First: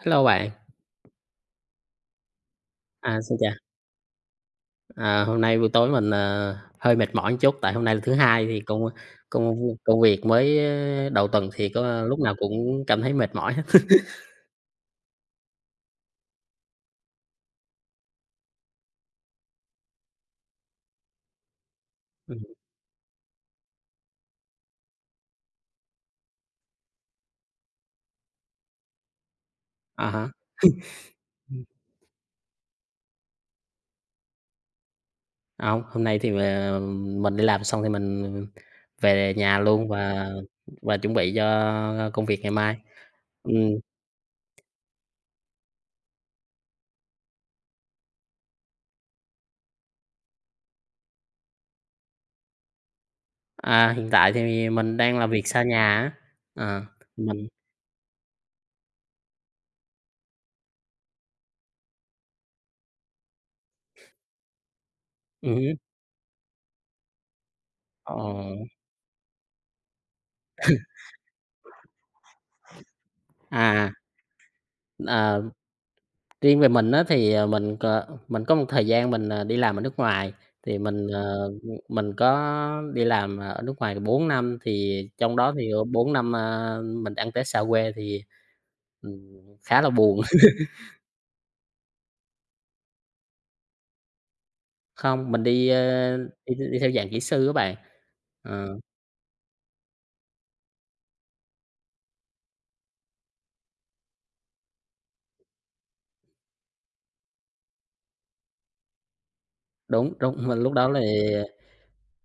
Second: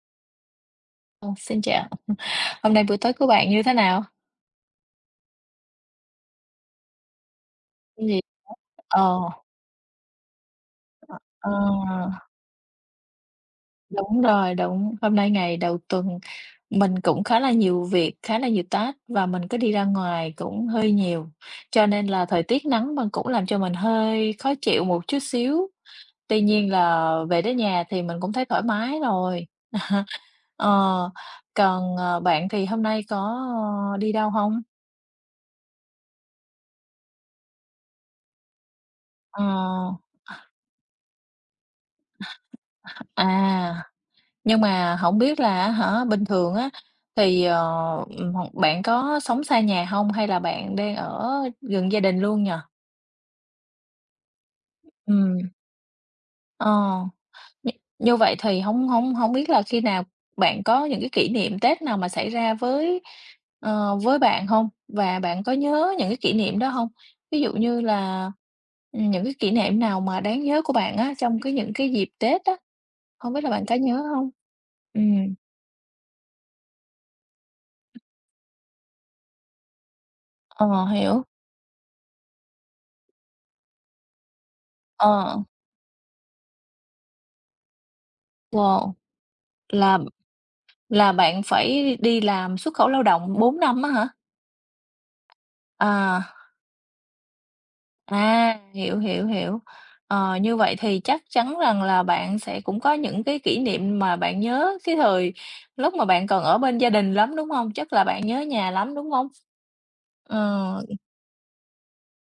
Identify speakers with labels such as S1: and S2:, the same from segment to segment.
S1: Hello bạn.
S2: Ờ, xin chào, hôm nay buổi tối
S1: À,
S2: của
S1: xin
S2: bạn
S1: chào.
S2: như thế nào?
S1: À, hôm nay buổi tối mình hơi mệt mỏi một chút, tại hôm nay là thứ
S2: Gì?
S1: Hai thì công
S2: Ờ,
S1: công công việc mới, đầu tuần
S2: ờ,
S1: thì có lúc nào cũng cảm thấy mệt mỏi hết.
S2: đúng rồi, đúng. Hôm nay ngày đầu tuần mình cũng khá là nhiều việc, khá là nhiều task và mình có đi ra ngoài cũng hơi nhiều, cho nên là
S1: Ừm.
S2: thời tiết nắng mà cũng làm cho mình hơi khó chịu một chút xíu. Tuy nhiên là về đến nhà thì mình cũng thấy thoải mái rồi.
S1: À há.
S2: Ờ,
S1: Ừm.
S2: còn, bạn thì hôm nay có, đi đâu không?
S1: Hông, hôm nay thì mình đi làm xong thì mình về
S2: Ờ,
S1: nhà luôn và chuẩn bị cho công việc ngày mai. Ừm.
S2: à. Nhưng mà không biết là hả, bình thường á thì, hoặc bạn có sống xa nhà không? Hay là bạn đang ở gần gia đình luôn nhỉ?
S1: À, hiện tại thì mình
S2: Ừ,
S1: đang làm việc xa nhà á. Ờ,
S2: ờ,
S1: mình
S2: như như vậy thì không không không biết là khi nào bạn có những cái kỷ niệm Tết nào mà xảy ra với, với bạn không? Và bạn có
S1: ừm
S2: nhớ những cái kỷ niệm đó không? Ví dụ như
S1: ờ,
S2: là, những cái kỷ niệm nào mà đáng nhớ của bạn á, trong cái những cái dịp Tết á, không biết là bạn có
S1: à,
S2: nhớ không? Ừ,
S1: à, ờ, Riêng về mình á thì mình có một thời gian mình đi làm ở nước ngoài, thì
S2: ờ,
S1: mình,
S2: hiểu.
S1: ờ, mình có đi làm ở nước ngoài 4 năm, thì trong
S2: Ờ,
S1: đó thì, 4 năm, mình ăn Tết xa quê thì,
S2: wow.
S1: ừm, khá là
S2: Là
S1: buồn.
S2: là bạn phải đi làm xuất khẩu lao động 4 năm á hả?
S1: Không, mình đi, ơ,
S2: À,
S1: đi đi theo dạng kỹ sư các bạn.
S2: à,
S1: Ờ.
S2: hiểu, hiểu, hiểu. Ờ, như vậy thì chắc chắn rằng là bạn sẽ cũng có những cái kỷ niệm mà bạn nhớ cái thời lúc mà bạn còn ở bên gia đình lắm, đúng không? Chắc là bạn nhớ nhà lắm, đúng không?
S1: Đúng, đúng, mình lúc
S2: Ờ,
S1: đó thì,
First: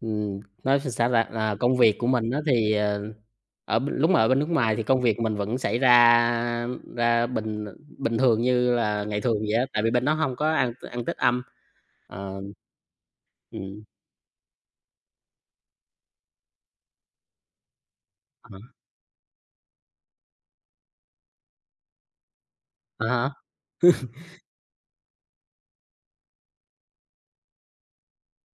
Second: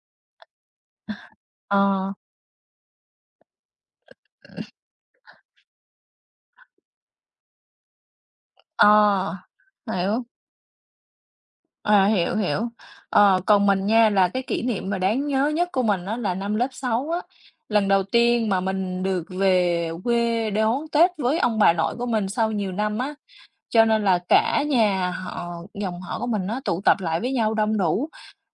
S1: ừm, nói sao ta, là công việc của
S2: ờ,
S1: mình á thì ở bên nước ngoài thì công việc mình vẫn xảy ra ra bình bình thường như là ngày
S2: ờ,
S1: thường vậy á, tại vì bên đó
S2: hiểu.
S1: hông có ăn ăn Tết âm.
S2: À, hiểu,
S1: Ờ.
S2: hiểu. Ờ, còn
S1: Ừm.
S2: mình nha, là cái kỷ niệm mà đáng nhớ nhất của mình đó là năm lớp 6 á, lần đầu tiên
S1: Ờ.
S2: mà mình được về quê để đón Tết với ông bà nội của mình sau nhiều năm
S1: À
S2: á,
S1: há.
S2: cho nên là cả nhà họ dòng họ của mình nó tụ tập lại với nhau đông đủ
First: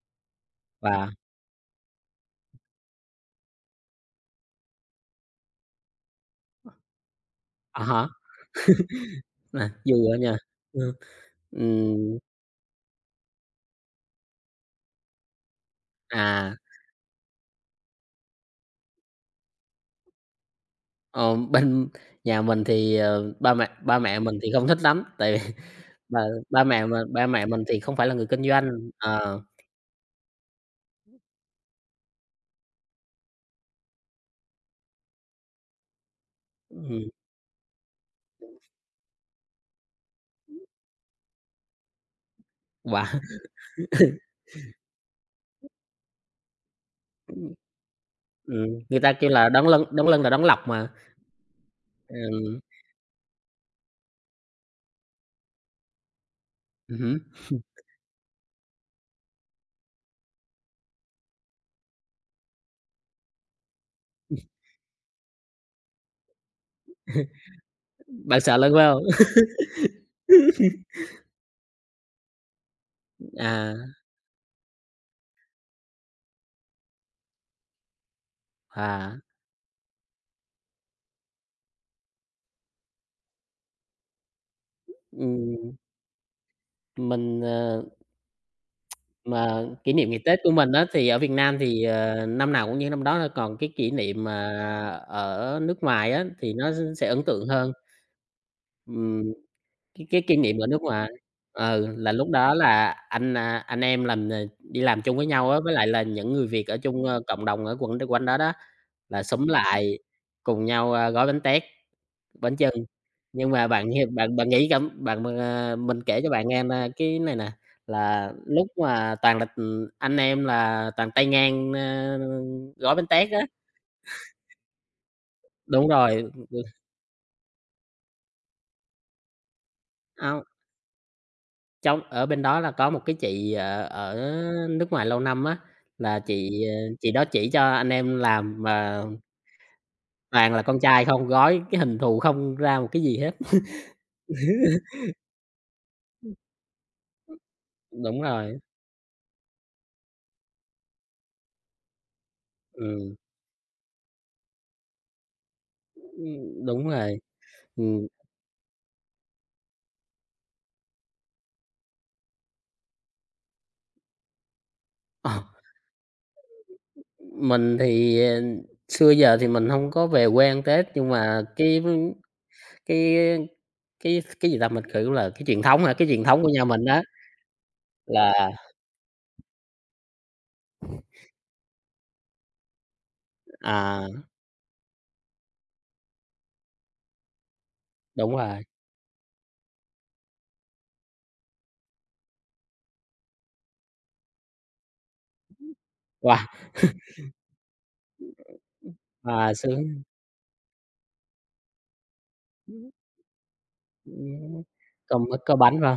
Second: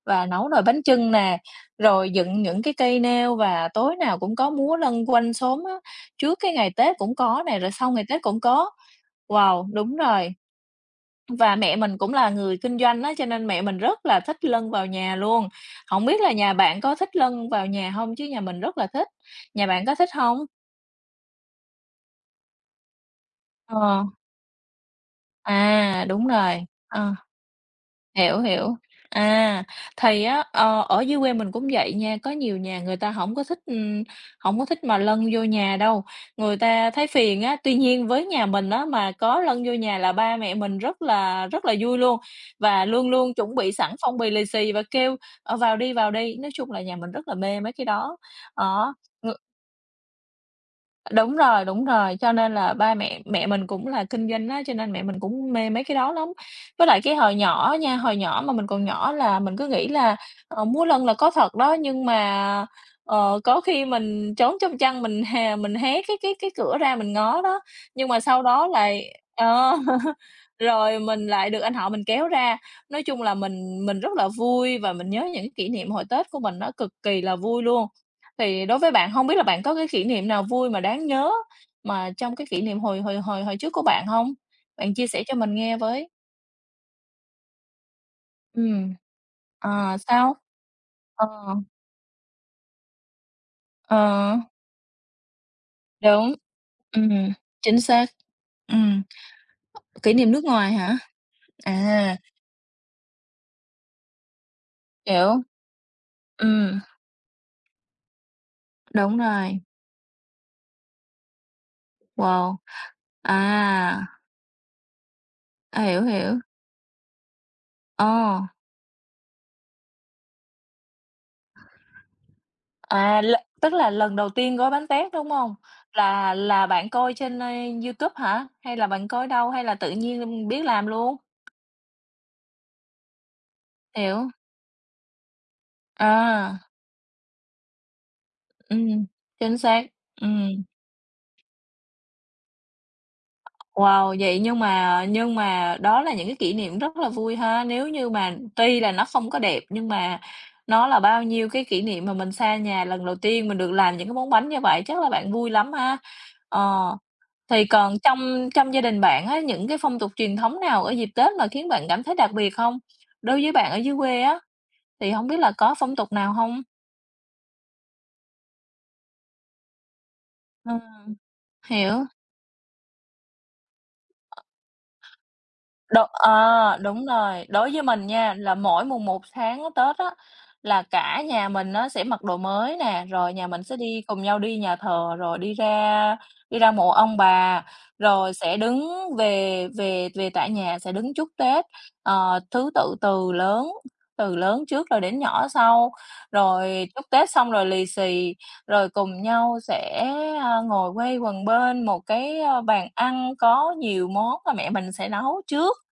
S2: và nấu nồi bánh chưng
S1: và
S2: nè, rồi dựng những cái cây nêu và tối nào cũng có múa lân quanh xóm á, trước cái ngày Tết cũng có nè, rồi
S1: à
S2: sau
S1: há,
S2: ngày Tết cũng có.
S1: à,
S2: Wow,
S1: vui
S2: đúng
S1: quá
S2: rồi.
S1: nha. Ừm.
S2: Và mẹ mình cũng
S1: Ừm.
S2: là người kinh doanh á, cho nên mẹ mình rất là thích lân vào nhà luôn. Hổng biết là nhà
S1: À.
S2: bạn có thích lân vào nhà hông chứ nhà mình rất là thích. Nhà bạn có thích hông?
S1: ờ, Bên nhà mình thì ba mẹ ba
S2: Ờ,
S1: mẹ mình thì không thích lắm, tại vì
S2: à,
S1: ba
S2: đúng rồi, ờ.
S1: ba mẹ mình thì không phải là người
S2: Hiểu,
S1: kinh doanh.
S2: hiểu.
S1: ờ,
S2: À, thì á, ở dưới quê mình cũng vậy nha, có nhiều nhà người ta không có thích, hổng có thích mà lân vô nhà đâu, người ta thấy
S1: ừm.
S2: phiền á. Tuy nhiên với nhà mình á, mà có lân vô nhà là ba mẹ mình rất là vui luôn, và
S1: Wow!
S2: luôn luôn chuẩn bị sẵn phong bì lì xì và kêu: "Ờ, vào đi, vào đi." Nói chung là nhà mình rất là mê mấy cái đó.
S1: Ừm.
S2: Đó.
S1: Người ta kêu là đón lân là đón lọc mà.
S2: Đúng rồi, cho nên
S1: Ừm.
S2: là ba mẹ mẹ mình cũng là kinh doanh á, cho nên mẹ mình cũng mê mấy cái đó lắm. Với
S1: Ừm
S2: lại cái
S1: hứm.
S2: hồi nhỏ á nha, hồi nhỏ mà mình còn nhỏ là mình cứ nghĩ là, múa lân là có thật đó, nhưng mà, có khi mình trốn trong chăn mình hà mình hé cái cửa ra mình ngó đó, nhưng mà
S1: Bạn
S2: sau
S1: sợ
S2: đó
S1: lân phải hông?
S2: lại rồi mình lại được anh họ mình kéo ra. Nói chung là
S1: À.
S2: mình rất là vui và mình nhớ những kỷ niệm hồi Tết của mình nó cực kỳ là vui luôn. Thì đối với bạn,
S1: À.
S2: không biết là bạn có cái kỷ niệm nào vui mà đáng nhớ mà trong cái kỷ niệm hồi hồi hồi hồi trước của bạn hông? Bạn chia sẻ cho mình
S1: ừm,
S2: nghe với.
S1: mình, ờ,
S2: Ừm,
S1: mà kỷ
S2: ờ,
S1: niệm ngày
S2: sao?
S1: Tết của mình á, thì ở
S2: Ờ,
S1: Việt Nam thì năm nào cũng như năm đó thôi, còn cái kỷ niệm
S2: ờ,
S1: mà ở nước ngoài á,
S2: đúng,
S1: thì nó sẽ ấn
S2: ừm,
S1: tượng hơn.
S2: chính xác. Ừm,
S1: Ừm, cái
S2: kỷ
S1: cái
S2: niệm
S1: kỷ
S2: nước
S1: niệm ở
S2: ngoài
S1: nước
S2: hả?
S1: ngoài. Là
S2: À,
S1: lúc đó là anh em làm, đi làm chung với
S2: hiểu,
S1: nhau á, với lại là những người Việt ở
S2: ừm,
S1: chung, cộng đồng ở quận quanh đó đó,
S2: đúng
S1: là xúm
S2: rồi,
S1: lại cùng nhau, gói bánh tét, bánh
S2: wow,
S1: chưng. Nhưng mà bạn nghe
S2: à,
S1: bạn bạn nghĩ cảm bạn m mình
S2: hiểu,
S1: kể cho
S2: hiểu,
S1: bạn nghe na cái này nè, là
S2: ờ.
S1: lúc mà toàn là, anh em là toàn tay ngang, gói bánh
S2: À,
S1: tét á.
S2: tức là lần đầu tiên gói bánh tét, đúng hông?
S1: Đúng rồi.
S2: Là bạn coi trên, YouTube hả? Hay là bạn coi đâu? Hay là tự
S1: Hông,
S2: nhiên biết làm luôn?
S1: ở bên đó là có một cái chị ở ở
S2: Hiểu.
S1: nước ngoài lâu năm á, là
S2: À,
S1: chị đó chỉ cho anh em làm mà
S2: ừm, chính xác.
S1: toàn là
S2: Ừm.
S1: con trai không, gói cái hình thù không ra một cái gì hết.
S2: Wow, vậy nhưng mà đó là những cái kỷ niệm rất là vui ha. Nếu như
S1: Đúng
S2: mà
S1: rồi.
S2: tuy là nó không có đẹp nhưng mà nó là bao nhiêu cái kỷ niệm mà mình xa nhà lần
S1: Ừm.
S2: đầu tiên mình được làm những cái món bánh như vậy, chắc là bạn vui lắm ha?
S1: Ưm, đúng
S2: Ờ.
S1: rồi.
S2: Thì còn
S1: Ừm.
S2: trong trong gia đình bạn á, những cái phong tục truyền thống nào ở dịp Tết mà khiến bạn cảm thấy đặc biệt không? Đối với bạn ở dưới quê á, thì không
S1: Ờ,
S2: biết là có phong tục nào không?
S1: mình thì xưa giờ thì mình không có về quê ăn
S2: Ờ,
S1: Tết, nhưng mà
S2: hiểu.
S1: cái cái gì ta, mình, kiểu là, cái truyền thống hả?
S2: Đ
S1: Cái truyền thống của nhà
S2: ờ,
S1: mình đó
S2: đúng rồi. Đối với mình nha,
S1: là
S2: là mỗi mùng một tháng Tết á, là cả nhà mình á sẽ mặc đồ mới nè, rồi nhà mình sẽ
S1: à,
S2: đi cùng nhau đi nhà thờ, rồi đi ra mộ ông bà,
S1: đúng
S2: rồi sẽ
S1: rồi,
S2: đứng về về về tại nhà sẽ đứng chúc Tết, thứ tự từ lớn trước rồi đến nhỏ sau,
S1: quà
S2: rồi chúc Tết xong rồi lì xì rồi cùng
S1: quà
S2: nhau
S1: sướng,
S2: sẽ, ngồi quây quần bên một cái, bàn ăn có nhiều món
S1: ưm,
S2: mà mẹ mình sẽ
S1: có
S2: nấu
S1: có
S2: trước.
S1: bánh phải.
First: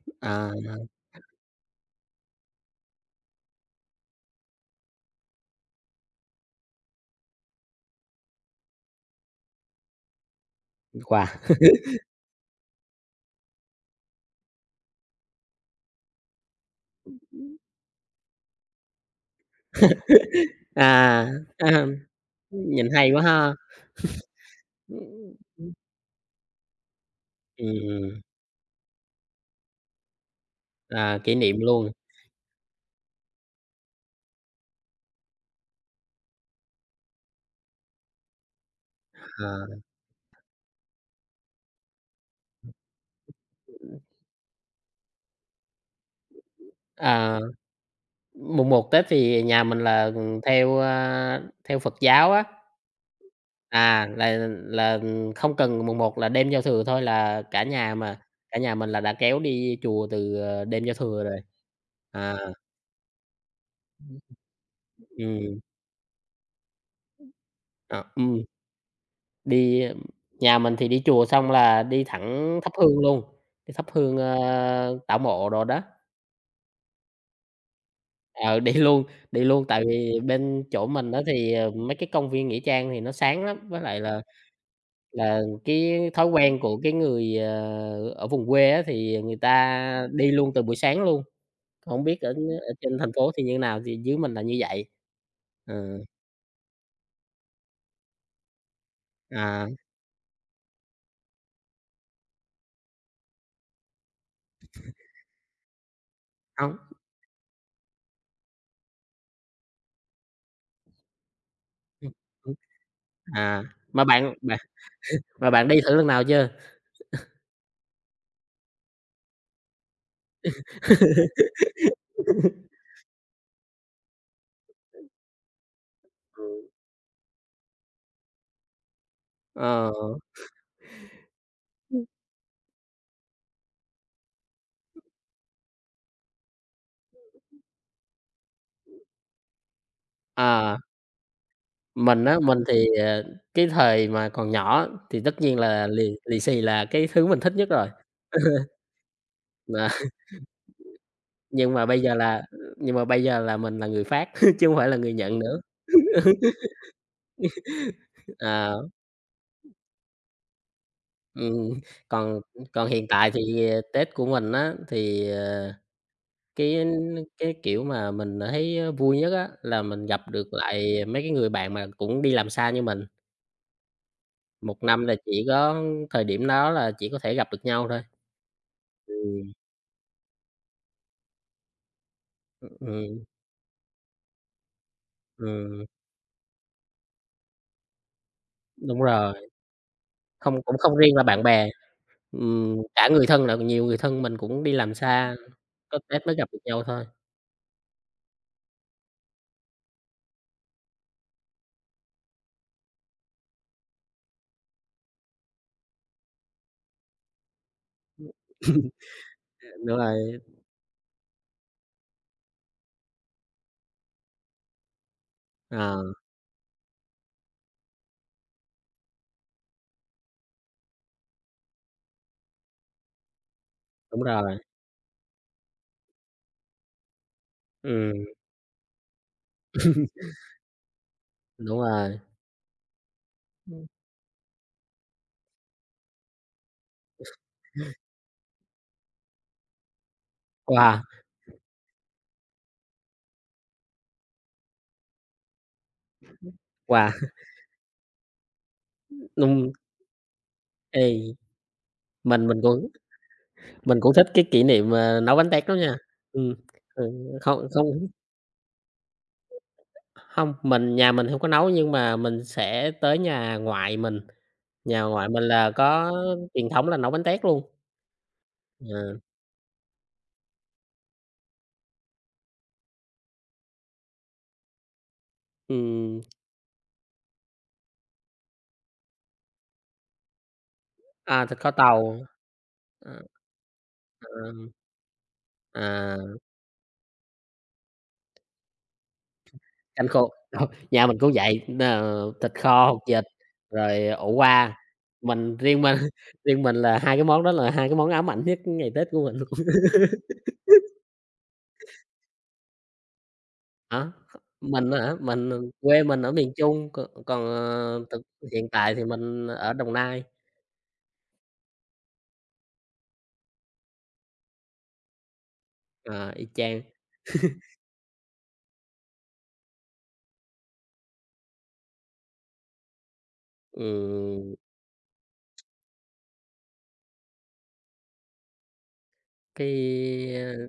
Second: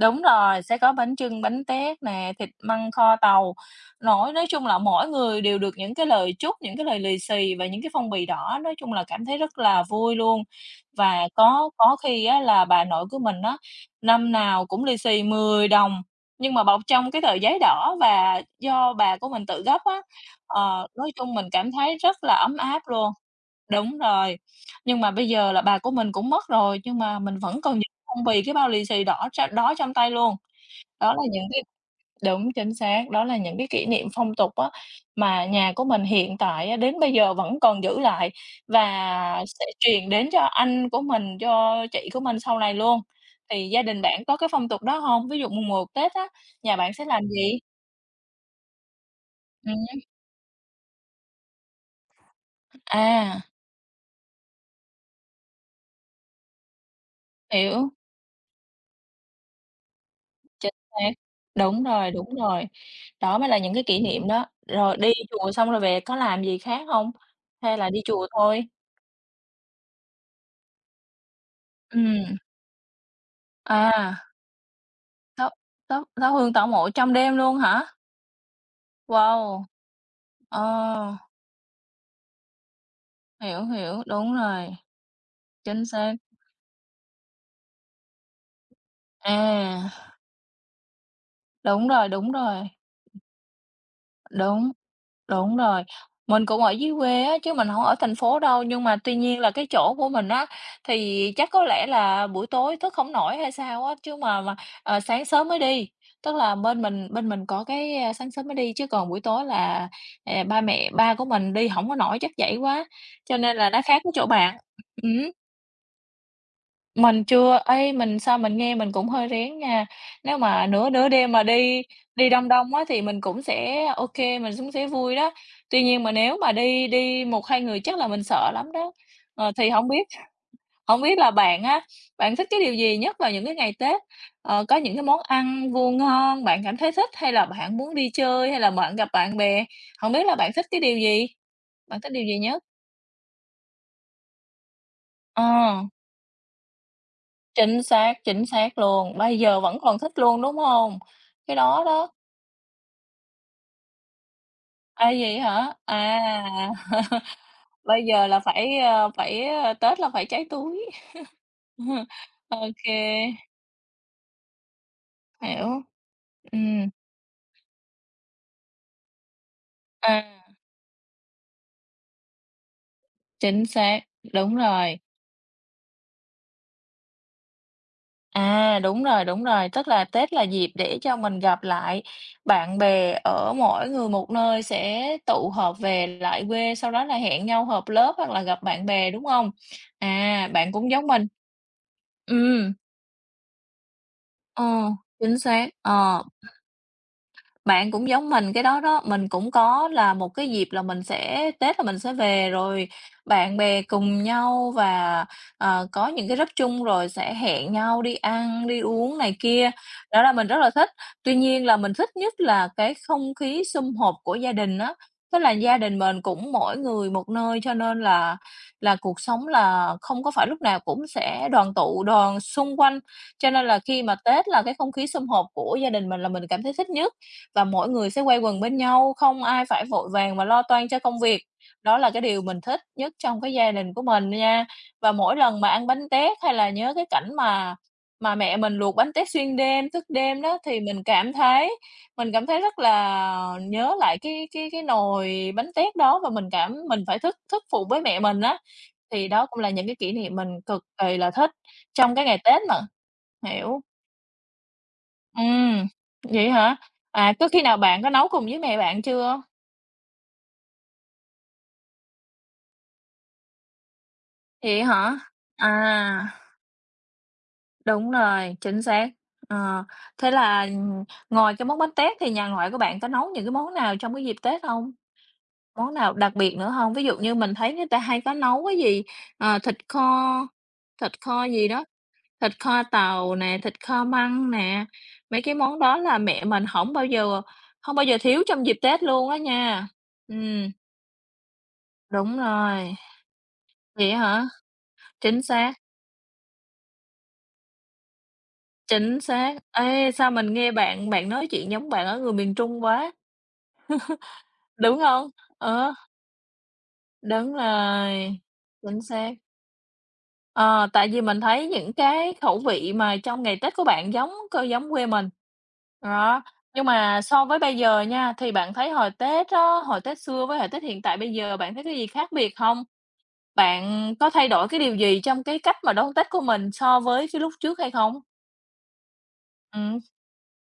S2: Đúng
S1: À,
S2: rồi, sẽ có bánh chưng, bánh tét nè, thịt măng kho tàu. Nói chung là mỗi người đều được những cái lời chúc, những cái lời lì xì và những cái phong bì đỏ, nói chung là cảm thấy rất là vui luôn. Và
S1: quà.
S2: có khi á là bà nội của mình á, năm nào cũng lì xì 10 đồng, nhưng mà bọc trong cái tờ giấy đỏ và do bà của mình tự gấp á. Ờ, nói
S1: À.
S2: chung mình cảm
S1: À,
S2: thấy rất là ấm áp
S1: nhìn hay
S2: luôn.
S1: quá ha.
S2: Đúng rồi, nhưng mà bây giờ là
S1: Ừm.
S2: bà của mình cũng mất rồi, nhưng mà mình vẫn còn giữ
S1: Ừm.
S2: phong bì cái bao lì xì đỏ đó trong tay luôn. Đó
S1: À,
S2: là
S1: kỷ
S2: những
S1: niệm
S2: cái
S1: luôn.
S2: đúng, chính xác, đó là những cái kỷ niệm phong tục á, mà nhà của mình hiện tại á, đến bây giờ vẫn còn giữ lại và
S1: À.
S2: sẽ truyền đến cho anh của mình, cho chị của mình sau này luôn. Thì gia đình bạn có cái phong tục đó hông? Ví dụ mùng một Tết á, nhà bạn sẽ làm
S1: À.
S2: gì?
S1: Mùng một Tết thì nhà mình
S2: Ừm,
S1: là, theo Phật giáo á.
S2: à,
S1: À, là không cần mùng một là đêm giao thừa thôi là
S2: hiểu.
S1: cả nhà mình là đã kéo đi chùa từ,
S2: Chính
S1: đêm giao
S2: xác,
S1: thừa rồi.
S2: đúng rồi,
S1: À.
S2: đúng rồi. Đó mới là những cái kỷ niệm đó. Rồi đi chùa
S1: Ừm.
S2: xong rồi về có làm gì khác hông? Hay là đi
S1: Ờ.
S2: chùa
S1: Ừm.
S2: thôi?
S1: đi Nhà mình thì đi chùa xong là đi
S2: Ừm,
S1: thẳng thắp hương luôn, đi thắp hương,
S2: à,
S1: ơ, tạo mộ
S2: thắp
S1: đồ đó.
S2: thắp thắp hương tảo mộ trong đêm luôn hả?
S1: Ờ, đi luôn
S2: Wow!
S1: tại vì bên chỗ mình
S2: Ờ,
S1: á thì mấy cái công viên nghĩa trang thì nó sáng
S2: hiểu,
S1: lắm, với lại
S2: hiểu,
S1: là.
S2: đúng rồi,
S1: Là
S2: chính
S1: cái
S2: xác.
S1: thói quen của cái người ở vùng quê á thì người
S2: À,
S1: ta đi luôn từ buổi sáng luôn,
S2: đúng
S1: hổng
S2: rồi,
S1: biết
S2: đúng
S1: ở
S2: rồi,
S1: ở trên thành phố thì như nào, thì dưới mình là như
S2: đúng.
S1: vậy.
S2: Đúng rồi,
S1: Ừ.
S2: mình cũng ở dưới quê á, chứ mình không ở thành phố đâu, nhưng mà tuy nhiên là
S1: À.
S2: cái chỗ của mình á, thì chắc có lẽ là buổi tối thức không nổi hay sao á, chứ mà, sáng sớm mới đi. Tức là
S1: Hông.
S2: bên mình có cái, sáng sớm mới đi, chứ còn buổi tối là, ba của mình đi không có
S1: Ừm.
S2: nổi chắc
S1: Ừm.
S2: trễ quá, cho nên
S1: À,
S2: là nó khác
S1: mà
S2: với chỗ
S1: bạn
S2: bạn.
S1: bạn
S2: Ừm.
S1: mà bạn đi thử lần nào chưa?
S2: Mình chưa, ấy mình sao mình nghe mình cũng hơi rén nha. Nếu mà nửa nửa đêm mà đi đi đông đông á thì mình cũng sẽ ok mình cũng sẽ vui đó. Tuy nhiên mà nếu mà đi đi một 2 người chắc là mình sợ lắm đó. Ờ, thì không
S1: Ờ.
S2: biết không biết là bạn á, bạn thích cái điều gì nhất vào những cái ngày Tết? Ờ, có những cái món ăn vô ngon bạn cảm thấy thích, hay là bạn muốn đi chơi, hay là bạn gặp bạn bè? Không biết là bạn thích
S1: À,
S2: cái điều gì? Bạn thích điều gì
S1: mình
S2: nhất?
S1: thì cái thời mà còn nhỏ thì tất
S2: Ờ.
S1: nhiên là lì lì xì là cái thứ mình thích nhất rồi,
S2: Chính xác luôn, bây giờ vẫn
S1: mà
S2: còn thích luôn, đúng hông? Cái
S1: nhưng
S2: đó
S1: mà bây
S2: đó
S1: giờ là nhưng mà bây giờ là mình là người phát chứ hông phải là
S2: à,
S1: người nhận
S2: vậy
S1: nữa.
S2: hả? À, bây giờ là
S1: À.
S2: Tết là phải cháy túi.
S1: Ừm. còn
S2: Ô
S1: còn
S2: kê,
S1: hiện tại thì Tết của mình á,
S2: hiểu.
S1: cái
S2: Ừm,
S1: kiểu, mà mình thấy vui nhất á, là mình gặp
S2: à,
S1: được lại mấy cái người bạn mà cũng đi làm xa như mình.
S2: chính xác, đúng
S1: Một
S2: rồi.
S1: năm là chỉ có thời điểm đó là chỉ có thể gặp được nhau thôi.
S2: À, đúng
S1: Ừm.
S2: rồi, tức là Tết là dịp để cho mình gặp lại bạn bè
S1: Ừm.
S2: ở mỗi người một nơi sẽ tụ họp
S1: Ừm,
S2: về lại quê, sau đó là hẹn nhau họp lớp hoặc là gặp bạn
S1: đúng
S2: bè, đúng
S1: rồi,
S2: không? À,
S1: không
S2: bạn
S1: cũng
S2: cũng
S1: không
S2: giống
S1: riêng là
S2: mình.
S1: bạn bè,
S2: Ừm,
S1: ừm, cả người thân là nhiều người thân mình cũng đi
S2: ờ,
S1: làm xa,
S2: chính xác,
S1: có
S2: ờ.
S1: Tết mới gặp được nhau thôi.
S2: Bạn cũng giống mình cái đó đó, mình cũng có là một cái dịp là mình sẽ Tết là mình sẽ về rồi bạn bè cùng nhau và, có những cái group chung rồi sẽ hẹn nhau đi ăn, đi uống này
S1: Ờ,
S2: kia,
S1: đúng
S2: đó là
S1: rồi.
S2: mình rất là thích. Tuy nhiên là mình thích nhất là cái không khí sum họp của gia đình á, tức là gia đình
S1: Ờ,
S2: mình cũng mỗi người một nơi cho nên là cuộc sống là không có phải lúc nào cũng sẽ đoàn tụ, đoàn xung quanh, cho nên là khi mà
S1: đúng
S2: Tết
S1: rồi.
S2: là cái không khí sum họp của gia đình mình là mình cảm thấy thích nhất và mỗi người sẽ
S1: Ừm,
S2: quây quần bên nhau, không ai phải vội vàng và lo toan cho công việc.
S1: đúng
S2: Đó là
S1: rồi.
S2: cái điều mình thích nhất trong cái gia đình của mình nha. Và mỗi lần mà ăn bánh tét hay là nhớ cái cảnh mà mẹ mình luộc bánh tét xuyên đêm, thức đêm đó thì
S1: Wow,
S2: mình cảm thấy rất là nhớ lại cái nồi bánh tét đó và mình cảm mình
S1: wow,
S2: phải thức thức phụ với mẹ mình á. Thì đó cũng là
S1: đúng.
S2: những cái kỷ niệm mình cực
S1: Ê,
S2: kỳ là thích trong cái ngày
S1: mình mình
S2: Tết mà.
S1: cũng
S2: Hiểu.
S1: mình cũng thích cái kỷ niệm, nấu bánh tét lắm
S2: Ừm,
S1: nha.
S2: vậy
S1: Ừm.
S2: hả?
S1: Ừ.
S2: À, có khi
S1: Không,
S2: nào
S1: không,
S2: bạn có nấu cùng với mẹ bạn chưa?
S1: hông, nhà mình hông có nấu nhưng mà mình sẽ tới
S2: Vậy
S1: nhà
S2: hả?
S1: ngoại mình là có
S2: À,
S1: truyền thống là nấu bánh tét luôn.
S2: đúng rồi, chính xác.
S1: Ờ.
S2: Ờ, thế là, ngoài cái món bánh tét thì nhà ngoại của bạn có nấu những cái món nào trong cái dịp Tết không? Món nào
S1: Ừm.
S2: đặc biệt nữa không? Ví dụ như mình thấy người ta hay có nấu cái gì, ờ, thịt kho
S1: À, thịt
S2: gì
S1: kho
S2: đó,
S1: tàu.
S2: thịt kho
S1: Ờ.
S2: tàu nè, thịt kho
S1: Ờ.
S2: măng nè, mấy cái món đó
S1: À,
S2: là mẹ mình không bao giờ không bao giờ thiếu trong dịp Tết luôn á nha.
S1: canh khô,
S2: Ừm,
S1: nhà mình cũng vậy,
S2: đúng
S1: thịt kho,
S2: rồi.
S1: hột vịt, rồi
S2: Vậy
S1: ủ
S2: hả?
S1: qua.
S2: Chính
S1: Mình
S2: xác,
S1: riêng mình riêng mình là hai cái món đó là hai cái món ám ảnh nhất ngày Tết
S2: chính
S1: của mình.
S2: xác. Ê, sao mình nghe bạn bạn nói chuyện giống bạn ở người miền Trung quá,
S1: Hả? Mình á
S2: đúng
S1: hả?
S2: hông? Ờ,
S1: Quê mình ở miền Trung, còn còn,
S2: đúng
S1: ờ, thực
S2: rồi,
S1: hiện tại
S2: chính
S1: thì
S2: xác.
S1: mình ở Đồng Nai,
S2: Ờ, tại vì mình thấy những cái khẩu vị mà trong ngày Tết của bạn giống c giống quê mình.
S1: ờ,
S2: Đó,
S1: y chang.
S2: nhưng mà so với bây giờ nha, thì bạn thấy hồi Tết á, hồi Tết xưa với hồi Tết hiện tại bây giờ bạn thấy cái gì khác biệt hông? Bạn có thay
S1: Ừm,
S2: đổi cái điều gì trong cái cách mà đón Tết của mình so với cái lúc trước hay không?
S1: cái,
S2: Ừm.
S1: ơ,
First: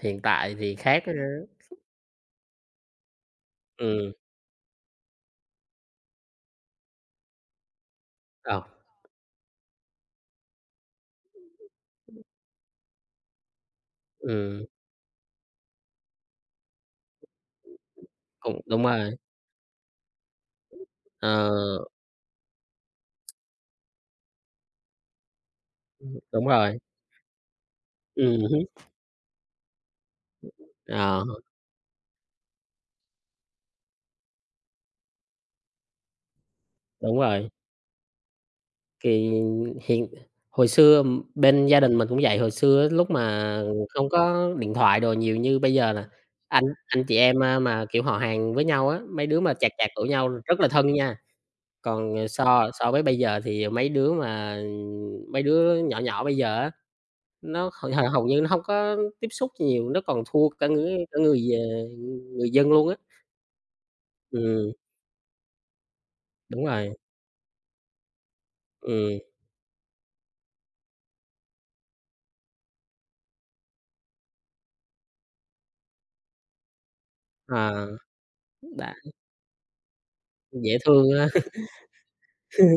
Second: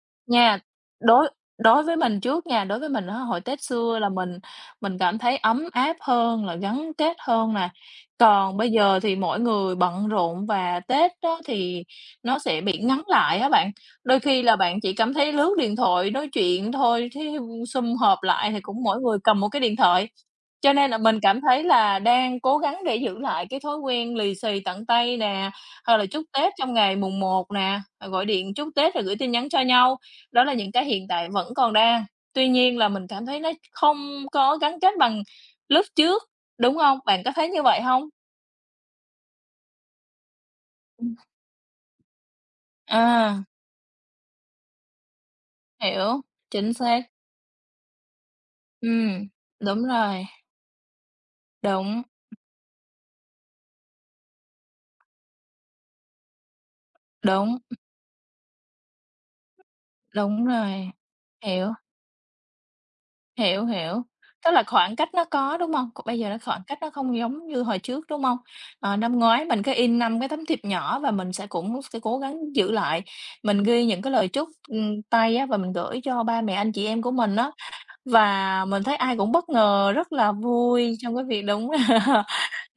S1: hiện tại
S2: Nha,
S1: thì khác,
S2: đối đối với mình trước nha, đối với mình á, hồi Tết xưa là mình cảm thấy ấm áp hơn, là gắn kết hơn nè. Còn
S1: ờ,
S2: bây giờ thì mỗi người bận rộn và Tết đó thì nó sẽ bị ngắn lại á bạn. Đôi khi là
S1: ừm,
S2: bạn chỉ cảm thấy lướt điện thoại, nói chuyện thôi, thế sum họp lại thì
S1: Cũng đúng
S2: cũng mỗi
S1: rồi.
S2: người cầm một cái điện thoại. Cho nên là mình cảm thấy
S1: Ờ,
S2: là đang cố gắng để giữ lại cái thói quen lì xì tận tay nè, hoặc là chúc
S1: đúng
S2: Tết trong
S1: rồi.
S2: ngày mùng một nè, gọi
S1: Ừm
S2: điện
S1: hứm.
S2: chúc Tết rồi gửi tin nhắn cho nhau. Đó là những cái hiện
S1: Ờ,
S2: tại vẫn còn đang, tuy nhiên là mình cảm thấy nó không có gắn kết bằng lúc trước, đúng hông?
S1: đúng
S2: Bạn có
S1: rồi.
S2: thấy như vậy hông?
S1: Thì hiện hồi xưa
S2: Ừm.
S1: bên gia đình mình cũng vậy, hồi xưa á lúc
S2: À,
S1: mà không có điện thoại đồ nhiều như bây giờ nè,
S2: hiểu,
S1: anh
S2: chính xác,
S1: anh chị em, mà, kiểu, họ hàng với nhau á, mấy
S2: ừm,
S1: đứa mà chạc
S2: đúng
S1: chạc tuổi
S2: rồi,
S1: nhau rất là thân nha.
S2: đúng,
S1: Còn so so với bây giờ thì mấy đứa nhỏ nhỏ bây giờ á,
S2: đúng,
S1: nó h h hầu như nó không có tiếp xúc nhiều, nó còn
S2: đúng
S1: thua
S2: rồi,
S1: cả người,
S2: hiểu,
S1: ờ, người dân luôn á.
S2: hiểu, hiểu. Tức là
S1: Ừm,
S2: khoảng cách nó có, đúng hông? Còn bây giờ nó khoảng
S1: đúng
S2: cách
S1: rồi.
S2: nó không giống như hồi trước, đúng hông? Ờ,
S1: Ừm.
S2: năm ngoái mình có in 5 cái tấm thiệp nhỏ và mình sẽ cũng sẽ cố gắng giữ lại, mình ghi những cái lời chúc, tay á và mình gửi cho ba mẹ anh chị em của mình á.
S1: Ờ,
S2: Và mình
S1: đã
S2: thấy ai cũng bất ngờ, rất là
S1: dễ
S2: vui
S1: thương
S2: trong cái
S1: á.
S2: việc đúng.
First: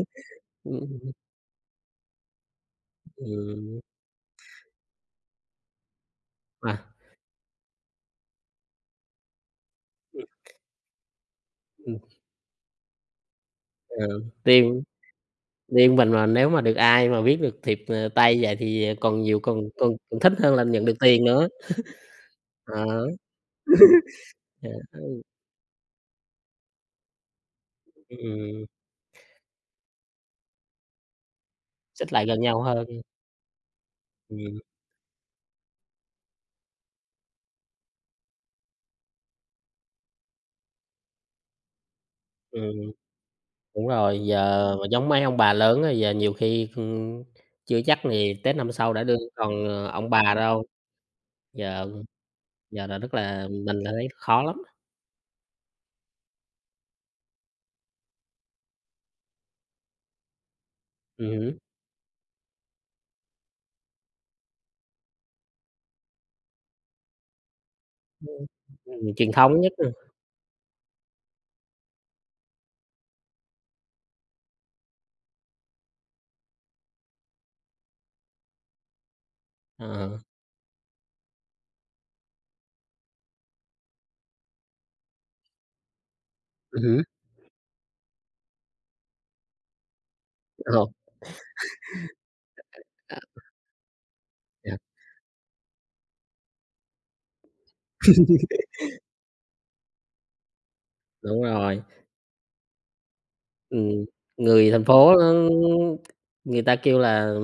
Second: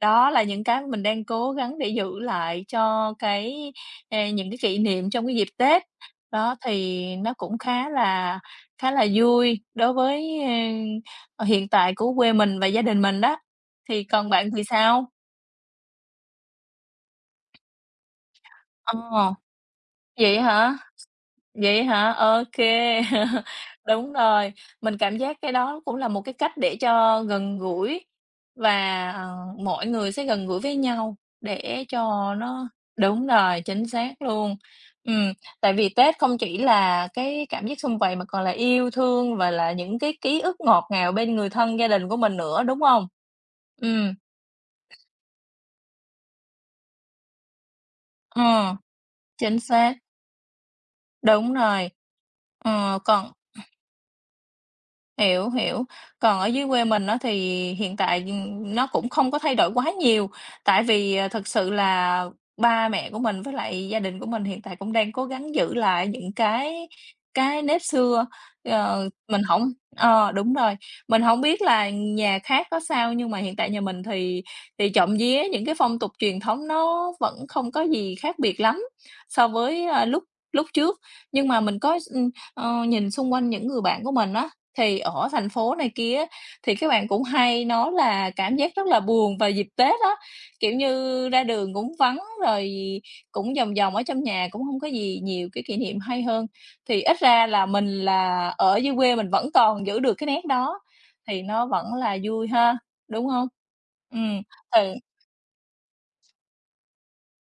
S2: Đó là những cái mình
S1: Ừm.
S2: đang cố gắng để giữ lại cho cái,
S1: Ừm.
S2: ờ, những cái kỷ niệm trong cái dịp Tết. Đó,
S1: À.
S2: thì nó cũng khá là vui đối với, ờ, hiện tại
S1: Ừm.
S2: của quê mình và gia đình mình đó. Thì
S1: Ừ,
S2: còn bạn thì
S1: riêng
S2: sao?
S1: riêng mình mà nếu mà được ai mà viết được thiệp, tay vậy thì, còn
S2: Ờ,
S1: nhiều còn còn còn thích
S2: vậy
S1: hơn là
S2: hả?
S1: nhận được tiền nữa.
S2: Vậy hả? OK.
S1: Đó.
S2: Đúng rồi,
S1: ờ,
S2: mình cảm giác cái đó cũng là một cái cách để cho gần gũi
S1: ừm,
S2: và, ờ, mọi người sẽ gần gũi với nhau để
S1: Xích lại
S2: cho
S1: gần nhau
S2: nó
S1: hơn.
S2: đúng rồi, chính xác luôn.
S1: Ừm.
S2: Ừm, tại vì Tết không chỉ là cái cảm giác sum vầy mà còn là yêu thương và là những cái ký ức ngọt ngào bên người thân, gia đình của mình nữa,
S1: Ừm,
S2: đúng không?
S1: đúng
S2: Ừm,
S1: rồi, giờ mà giống mấy ông bà lớn á, giờ nhiều khi, chưa chắc thì Tết năm
S2: ờ,
S1: sau đã đương
S2: chính
S1: còn,
S2: xác,
S1: ông bà đâu,
S2: đúng
S1: giờ
S2: rồi.
S1: giờ là
S2: Ờ,
S1: rất
S2: còn
S1: là mình là thấy khó lắm.
S2: hiểu, hiểu. Còn ở dưới quê mình nó thì hiện tại, ừ, nó cũng không có thay đổi quá nhiều, tại vì, à, thực
S1: Hứm.
S2: sự là ba mẹ của mình với lại gia đình của mình hiện tại cũng đang cố gắng giữ lại những cái nếp xưa.
S1: Ừm.
S2: Ờ,
S1: Ừm, truyền
S2: mình
S1: thống
S2: không
S1: nhất. Ừm.
S2: ờ, đúng rồi, mình không biết là nhà khác có sao, nhưng mà hiện tại nhà mình thì trộm vía những cái phong tục truyền thống nó vẫn không có gì khác biệt lắm so với, a,
S1: Ờ.
S2: lúc lúc trước. Nhưng mà mình có s ờ, nhìn xung quanh những người bạn của mình á, thì ở thành phố này kia á, thì
S1: Ừm
S2: các
S1: hứm.
S2: bạn cũng hay nói là cảm giác rất là buồn vào dịp Tết á, kiểu
S1: Ờ.
S2: như, ra đường cũng vắng, rồi
S1: À.
S2: cũng vòng vòng ở trong nhà cũng
S1: À,
S2: không có gì nhiều cái kỷ niệm hay hơn. Thì ít ra là mình là ở dưới quê mình vẫn còn giữ được cái nét đó,
S1: đúng
S2: thì nó
S1: rồi.
S2: vẫn là vui ha, đúng không?
S1: Ừm,
S2: Ừ.
S1: người
S2: Thì
S1: thành phố nó người ta kêu là,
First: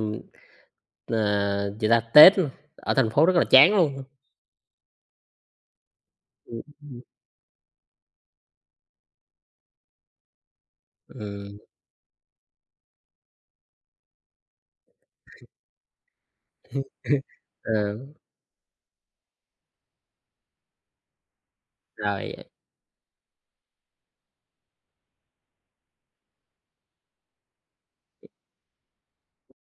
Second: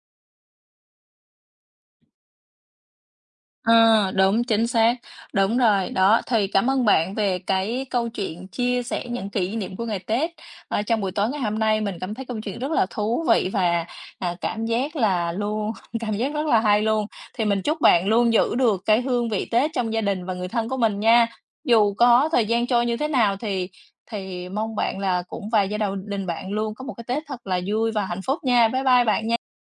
S1: Tết ở thành phố rất là chán luôn.
S2: ờ, đúng, chính xác, đúng rồi, đó, thì
S1: Ừm.
S2: cảm ơn
S1: Ừm.
S2: bạn về cái câu chuyện chia sẻ những kỷ niệm của ngày Tết, ờ, trong buổi tối ngày
S1: Ừm.
S2: hôm nay. Mình cảm thấy câu chuyện rất là thú vị và, à, cảm giác là luôn cảm giác rất là hay luôn. Thì mình chúc
S1: Ờ,
S2: bạn luôn giữ được cái hương vị Tết trong gia đình và người thân của mình nha. Dù có
S1: rồi.
S2: thời gian trôi như thế nào thì mong bạn là cũng và gia đầu đình bạn luôn có một cái Tết thật là vui và hạnh phúc nha. Bye bye bạn